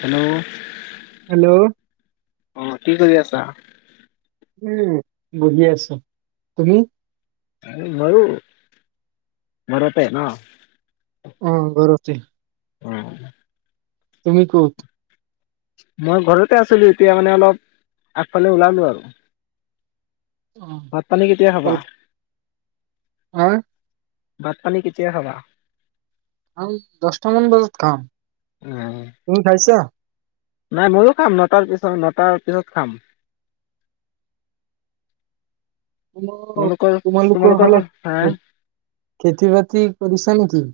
Hello hello অ, কি কৰি আছা? উম, বহি আছো, তুমি? মইও, ঘৰতে ন। অ, ঘৰতে। উম। তুমি ক'ত? মই ঘৰতে আছিলো, এতিয়া মানে অলপ আগফালে ওলালো আৰু। অ, ভাত পানী কেতিয়া খাবা? অই ভাত পানী কেতিয়া খাবা? [unintelligible] দছটামান বজাত খাওঁ, উম তুমি খাইছা? নাই ময়ো খাম, নটাৰ পিছত নটাৰ পিছত খাম। [unintelligible] তোমালোকৰ তোমালোকৰ ফালে হা [unintelligible] খেতি বাতি কৰিছা নেকি?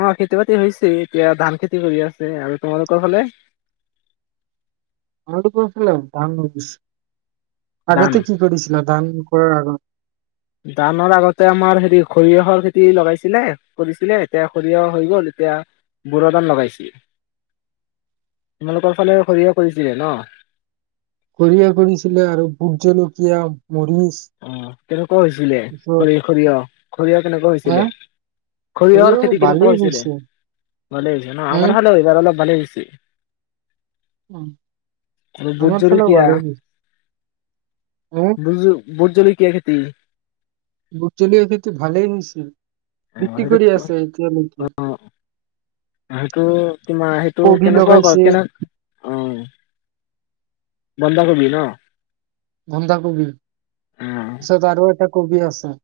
অ খেতি বাতি হৈছে এতিয়া ধান খেতি কৰি আছে আৰু তোমালোকৰ ফালে। [unintelligible] ধান আগতে কি কৰিছিলা ধান কৰাৰ আগত ধানৰ আগতে আমাৰ হেৰি সৰিয়হৰ খেতি লগাইছিলে, কৰিছিলে এতিয়া সৰিয়হ হৈ গ'ল এতিয়া [unintelligible] ধান লগাইছিল। তোমালোকৰ ফালে সৰিয়হ কৰিছিলে ন'? সৰিয়হ কৰিছিলে আৰু ভোটজলকীয়া অ কেনেকুৱা হৈছিলে পিছত খৰি সৰিয়হ সৰিয়হ কেনেকুৱা হা হৈছিলে সৰিয়হৰ সৰিয়হ খেতি ভালেই কেনেকুৱা হৈছিলে হৈছে ভালে হৈছিলে ন হা আমাৰ হালবাৰ অলপ ভালে হৈছে। অ', আৰু বুট আমাৰ ফালেও ভালে [unintelligible] বুজোঁ ভোটজলকীয়া খেতি ভোটজলকীয়া খেতি ভালেই নিছে। অ সেইটো অ সেইটো তোমাৰ সেইটো কবি কেনেকুৱা ক লগাইছে। কেনেকা অ। বন্ধাকবি ন'? বন্ধাকবি, অ তাৰপিছত আৰু এটা কবি আছে।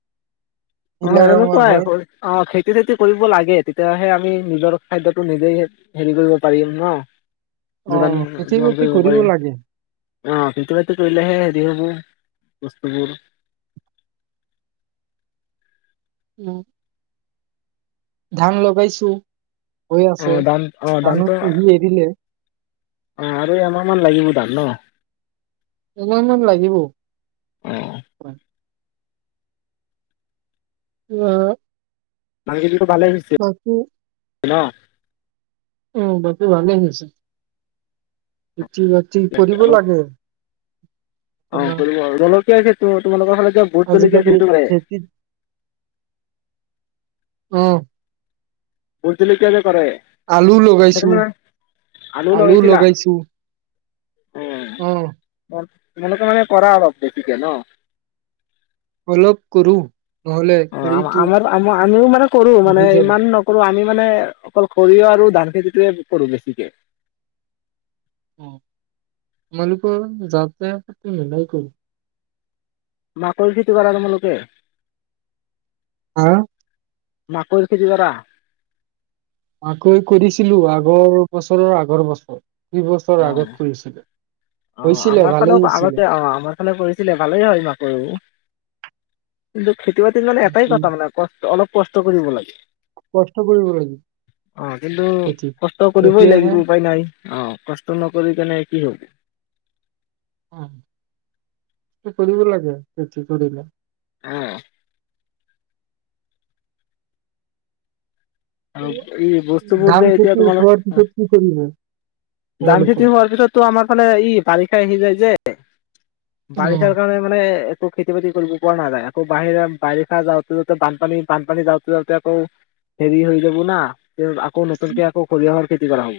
নীলা অ', ৰঙৰ এনেকুৱাই হয়। স অ', খেতি চেতি কৰিব লাগে। তেতিয়াহে আমি নিজৰ খাদ্যটো নিজেই হেৰি কৰিব পাৰিম ন'। যোগান অ', খেতি যোগান বাতি কৰিব পাৰিম। লাগে অ', [unintelligible] কৰিলেহে হেৰি হ'ব। কষ্টবোৰ [inaudible] [unintelligible] ধান লগাইছো। হৈ অ আছে দাম অ দামটো [unintelligible] পুহি এৰিলে অ' আৰু এমাহমান লাগিব তাত ন [inaudible] [unintelligible] মান লাগিব [inaudible] অ [unintelligible] [unintelligible] [unintelligible] [unintelligible] [inaudible] উম বাকী ভালেই হৈছে [unintelligible] [unintelligible] ঠিকে আছে কৰিব আৰু লাগে অ আপোনাৰ কৰিব [unintelligible] [unintelligible] তাগে তো তোালোকৰ ফালে ভোট জলিকীয়া আজিকালি খেলটোৰে খেতিত উম। ভোট জলকীয়া যে কৰে আলু সেইটো লগাইছো, মানে আলু লগাইছো। অ উম। তোমালোকে মানে কৰা অলপ বেছিকে ন। অলপ কৰোঁ। অ আম-আমাৰো-আম আমিও মানে কৰো মানে, বহি যাব। ইমান নকৰো আমি মানে অকল সৰিয়হ আৰু ধান খেতিটোয়ে কৰো বেছিকে। মালিকৰ যাতে মিলাই কৰো। মাকৈ খেতি কৰা তোমালোকে? হা, মাকৈ খেতি কৰা? আকৈ কৰিছিলো, আগৰ বছৰৰ আগৰ বছৰ। দুই অ বছৰ আগত কৰিচিলো। অ, আমাৰ ফালেও আগতে অ, আমাৰ ফালে কৰিছিলে ভালেই হয় ই মাকৈ। [unintelligible] খেতি বাতিত মানে এটাই মাকৈ কথা, মানে কষ্ট অলপ কষ্ট কৰিব লাগে। কষ্ট কৰিব লাগিব অ, কিন্তু খেতি কষ্ট কৰিবই তেতিয়াহে লাগিব। উপায় নাই অ কষ্ট নকৰি কেনে কি কৰিবি? উম, কৰিব লাগে। খেতি কৰিলে। অ'। আপ ই বস্তুবোৰ ধান যে এতিয়া খেতি উঠোৱাৰ তোমালোক, পিছত কি কৰিব ধান তোমালোকৰ খেতি হোৱাৰ পিছতটো আমাৰ ফালে ই বাৰিষ আহি যাই যে অ বাৰিষাৰ কাৰণে মানে আকৌ খেতি বাতি কৰিব পৰা নাযায়। আকৌ বাহিৰা বাৰিষা যাওঁতে যাওঁতে বানপানী, বানপানী যাওঁতে যাওঁতে আকৌ হেৰি হৈ যাব না। আকৌ নতুনকে আকৌ খৰিহৰ খেতি কৰাওঁ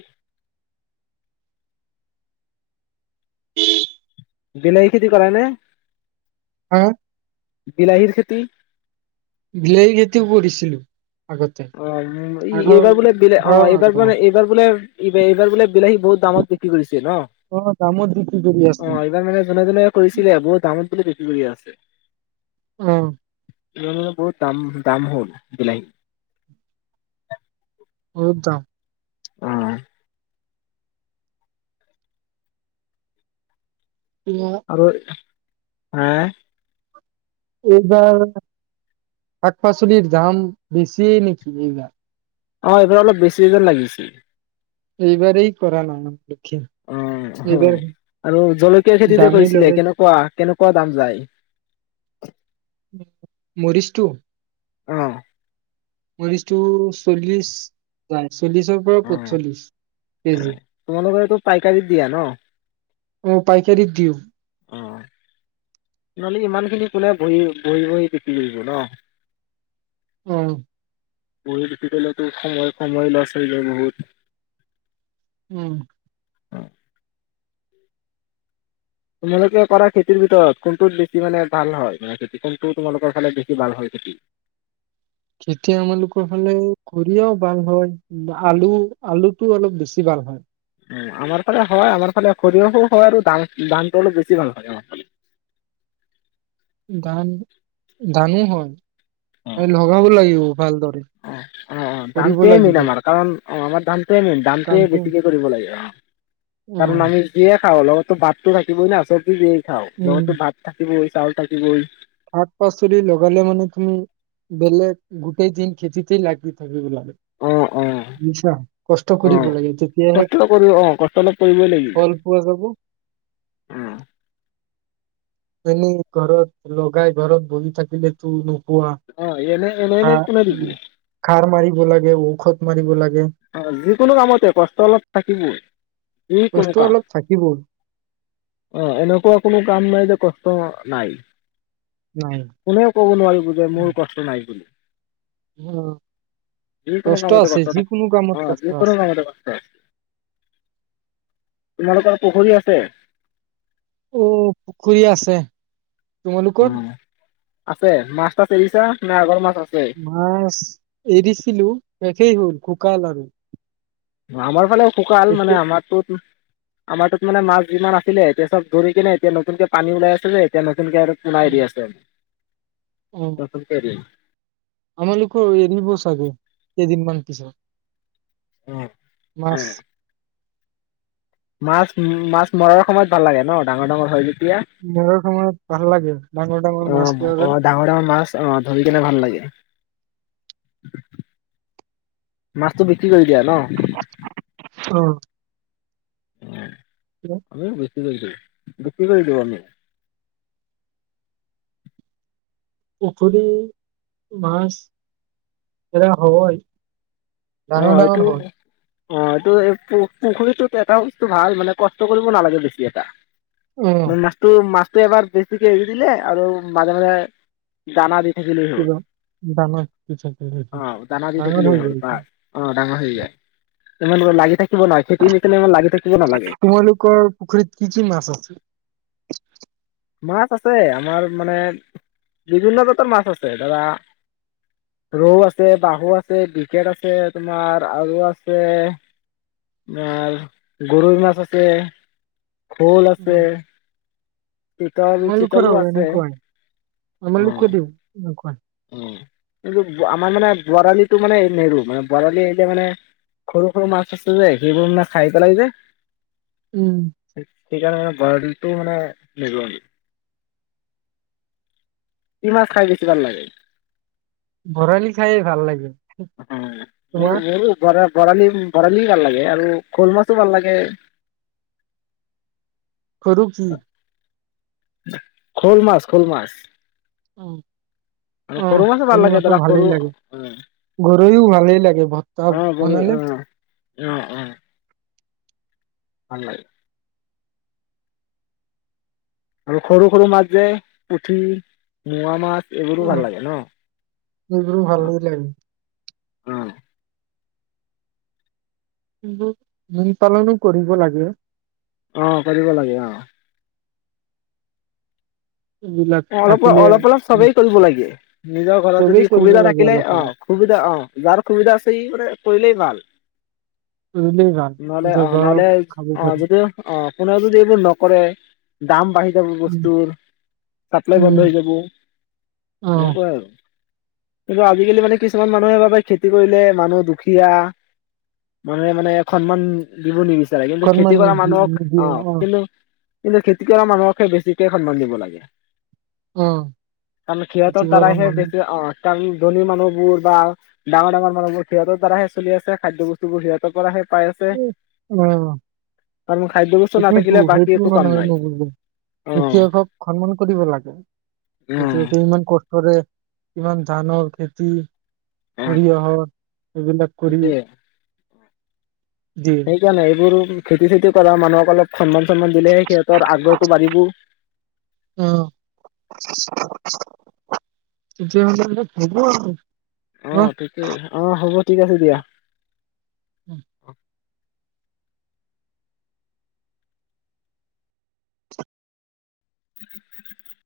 [inaudible] বিলাহী খেতি কৰা নে? হা, বিলাহীৰ খেতি বিলাহীৰ খেতিও কৰিছিলো। আগতে অ', উ আগৰ এইবাৰ বোলে বিলে, ঘৰৰ অ', এইবাৰ আগৰ মানে বছৰ। এইবাৰ বোলে ইবে এইবাৰ বোলে বিলাহী বহুত দামত বিক্ৰী কৰিছে ন। অ দামত বিক্ৰী কৰি আছে অ এইবাৰ মানে জোনে জোনে কৰিছিলে বহুত দামত [unintelligible] অহ বহুত দাম দাম হ'ল বিিলাহী [unintelligible] অ এতিয়া [unintelligible] হেহ এইবাৰ শাক পাচলিৰ দাম বেছিয়ে নেকি এইবাৰ অ এইবাৰ অলপ বেছিয়ে যেন লাগিছে এইবাৰেই কৰা নামাজটো অ অহ আৰু জলকীয়াৰ খেতি যে দামী কৰিছিলে লগাই কেনেকুৱা কেনেকুৱা দাম যায় মৰিচ টু অ মৰিচ তু চল্লিশ যায় চল্লিশৰ পৰা অ পচ্ছলিশ কেজি তোমালোকৰতো পাইকাৰীত দিয়া ন অ পাইকাৰিত দিওঁ অ নলী ইমানখিনি কোনে বহি বহি বহি [unintelligible] ন অহ [unintelligible] সময় সময় লছ হৈ যায় বহুত উম তোমালোকে কৰা খেতিৰ ভিতৰত কোনটোত বেছি মানে ভাল হয় মানে খেতি কোনটো তোমালোকৰ ফালে বেছি ভাল হয় খেতি কৰিয়াও ভাল হয় আলু আলুটো অলপ বেছি ভাল হয় উ আমাৰ ফালে হয় আমাৰ ফালে সৰিয়হো হয় আৰু দাম দামটো অলপ বেছি ভাল হয় আমাৰ ফালে ধান ধানো হয় এ লগাব লাগিব ভালদৰে অ অ অ কৰিব দানটোৱে মেইিন লাগিব আমাৰ কাৰণ অ আমাৰ ধানটোৱে মেই দানটোৱে কামটো বেছিকে কৰিব লাগে অ অ কাৰণ [unintelligible] অ লগততো বাততো থাকিবই না [unintelligible] খাও উম লততো ভাত থাকিবই চাউল থাকিবই শাক পাচলি লগালে মানে তুমি বেলেগ গোটেই দিন খেতিতেই লাগি থাকিব অ অ [unintelligible] মিছা কষ্ট অ কৰিব লাগে তেতিয়াহে কষ্ট কৰি অ কষ্ট অলপ কৰিবই লাগিব ফল পোৱা যাব অ। এনেই ঘৰত লগাই ঘৰত বহি থাকিলে অ এনে এনে এনে কোনে দিব [unintelligible] [unintelligible] [unintelligible] মাৰিব [unintelligible] অ যিকোনো কামতে কষ্ট অলপ থাকিবই যি কোনো কষ্ট কাম অলপ থাকিবই অ এনেকুৱা কোনো কাম নাই যে কষ্ট নাই নাই কোনেও কব নোৱাৰিব যে মোৰ কষ্ট নাই বুলি অ যিকোনো কষ্ট কামতে আছে যি থাকে অ যি কোনো কামতে কষ্ট আছে তোমালোকৰ পুখুৰী আছে? উম, পুখুৰী আছে। তোমালোকৰ উম, আছে মাছ তাছ এৰিছা? নাই, আগৰ মাছ আছে মাছ এৰিছিলো শেষেই হ'ল খুব [unintelligible] আমাৰ ফালে শুকাল মানে আমাৰটো, আমাৰটো মানে মাছ যিমান আছিলে এতিয়া চব ধৰিকেনে এতিয়া নতুনকে পানী ওলাই আছে যে, এতিয়া নতুন নতুনকে আৰু অ পোনা এৰি আছে। [unintelligible] আমালোকৰো এৰিব চাগে কেইদিনমান পিছত। উম মাছ উম মাছ, মাছ মৰাৰ সময়ত ভাল লাগে ন? ডাঙৰ, ডাঙৰ হয় [unintelligible] অ', মৰাৰ সময়ত ভাল লাগে ডাঙৰ ডাঙৰ মাছ পোৱা যায় অ', ডাঙৰ, ডাঙৰ মাছ অ', ধৰিকেনে ভাল লাগে। মাছটো বিক্ৰী কৰি দিয়া ন? অ'। [unintelligible] বিক্ৰী কৰি দিওঁ অ আমি পুখুৰি মাছ এৰা হয় অ ডাঙৰ ডাঙৰ এইটো হয় অ এইটো এই পুখুৰীটোত এটা বস্তু ভাল মানে কষ্ট কৰিব নালাগে বেছি এটা উম মই মাছটো মাছ, এবাৰ বেছিকে এৰি দিলে আৰু মাজে মাজে দানা দি, থাকিলেই হ'ল অ দানা দি থাকিলেই হ'ল বাছ অ [unintelligible] ডাঙৰ হৈ যায় তোমালোকৰ লাগি থাকি, [unintelligible] খেতি নিচিনা ইমান লাগি থাকিব নালাগে তোমালোকৰ পুখুৰীত কি কি মাছ আছে? মাছ আছে আমাৰ মানে বিভিন্ন জাতৰ মাছ আছে ধৰা ৰৌ আছে, বাহু আছে, বিকেট আছে তোমাৰ আৰু আছে তোমাৰ গৰৈ মাছ আছে। শ'ল আছে, চিতল আমালোকৰো চিতলো আছে এনেকুৱাই উম আমালোকৰো! উম কিন্তু আমাৰ মানে বৰালিত! টো মানে নেৰো মানে বৰালি এৰিলে মানে সৰু সৰু মাছ আছে যে সেইবোৰ মানে খাই পেলাই যে উম! সেইকাৰণে মানে বৰালিটো মানে নাৰো আৰু কি মাছ খাই বেছি ভাল লাগে? ভৰালি খাইয়ে ভাল লাগিল অ' ম মোৰো ঘৰত ভৰালি ভৰালি ভাল লাগে আৰু শ'ল মাছো ভাল লাগে সৰু কি, শ'ল মাছ শ'ল মাছ অ আৰু সৰু মাছো শ'ল ভাল লাগে ধৰা সৰু উ ৰৈও ভালেই লাগে ভৰ্তা বনালে, অ অ' ভাল লাগে আৰু সৰু সৰু মাছ যে পুঠি মোৱা মাছ। এইবোৰো অঅ ভাল লাগে ন? সেইবোৰো ভালেই লাগে। অহ! মীনপালনো কৰিব লাগে। আহ কৰিব লাগে অ' এইবিলাক অ অলপ থাকিলে অলপ অলপ উম, চবেই কৰিব লাগে নিজৰ ঘৰত যদি চবেই কৰিব সুবিধা লাগে থাকিলে অলপ অ অলপ সুবিধা অ' যাৰ সুবিধা আছে সি মানে কৰিলেই ভাল, কৰিলেই ভাল নহলে নিজৰ অ ঘৰৰ নহলে খাব অ পাৰি। যিটো অ' কোনেও যদি এইবোৰ নকৰে দাম বাঢ়ি। যাব বস্তুৰ চাপ্লাই বন্ধ হৈ যাব এনেকুৱা আৰু কিন্তু আজিকালি মানে কিছুমান মানুহে ভাবে খেতি কৰিলে মানুহ দুখীয়া মানুহে মানে সন্মান দিব নিবিচা কিন্তু খেতি কৰা মানুহক আহ কিন্তু কিন্তু খেতি কৰা মানুহকহে বেছিকে সন্মান দিব লাগে। তাৰ মানে সিহঁতৰ দ্বাৰাহে মানুহ বেছি অ' কাৰণ ধনী মানুহ বোৰ বা ডাঙৰ ডাঙৰ মানুহবোৰ সিহঁতৰ দ্বাৰাহে চলি আছে খাদ্য বস্তুবোৰ সিহঁতৰ পৰাহে পাই আছে আহ কাৰণ খাদ্য বস্তু সেইটোয়েতো নাথাকিলে বাকী সেইটো একো কাম মানুহে নাই নুবুজে অ অ খেতিয়কক সন্মান, দিব লাগে সেইটোতো ইমান ক কৰে কিমান ধানৰ খেতি অ সৰিয়হৰ এইবিলাক কৰি সেইটোয়ে দিয়ে। খেতি-চেতি কৰা মানুহক অলপ সন্মান-চন্মান দিলেহে সিহঁতৰ আগ্ৰহটো বাঢ়িবো। অ তেতিয়াহলে এ হ'ব আৰু অ', ঠিকয়েই অ' হ'ব। ঠিক আছে দিয়া। উম। [inaudible]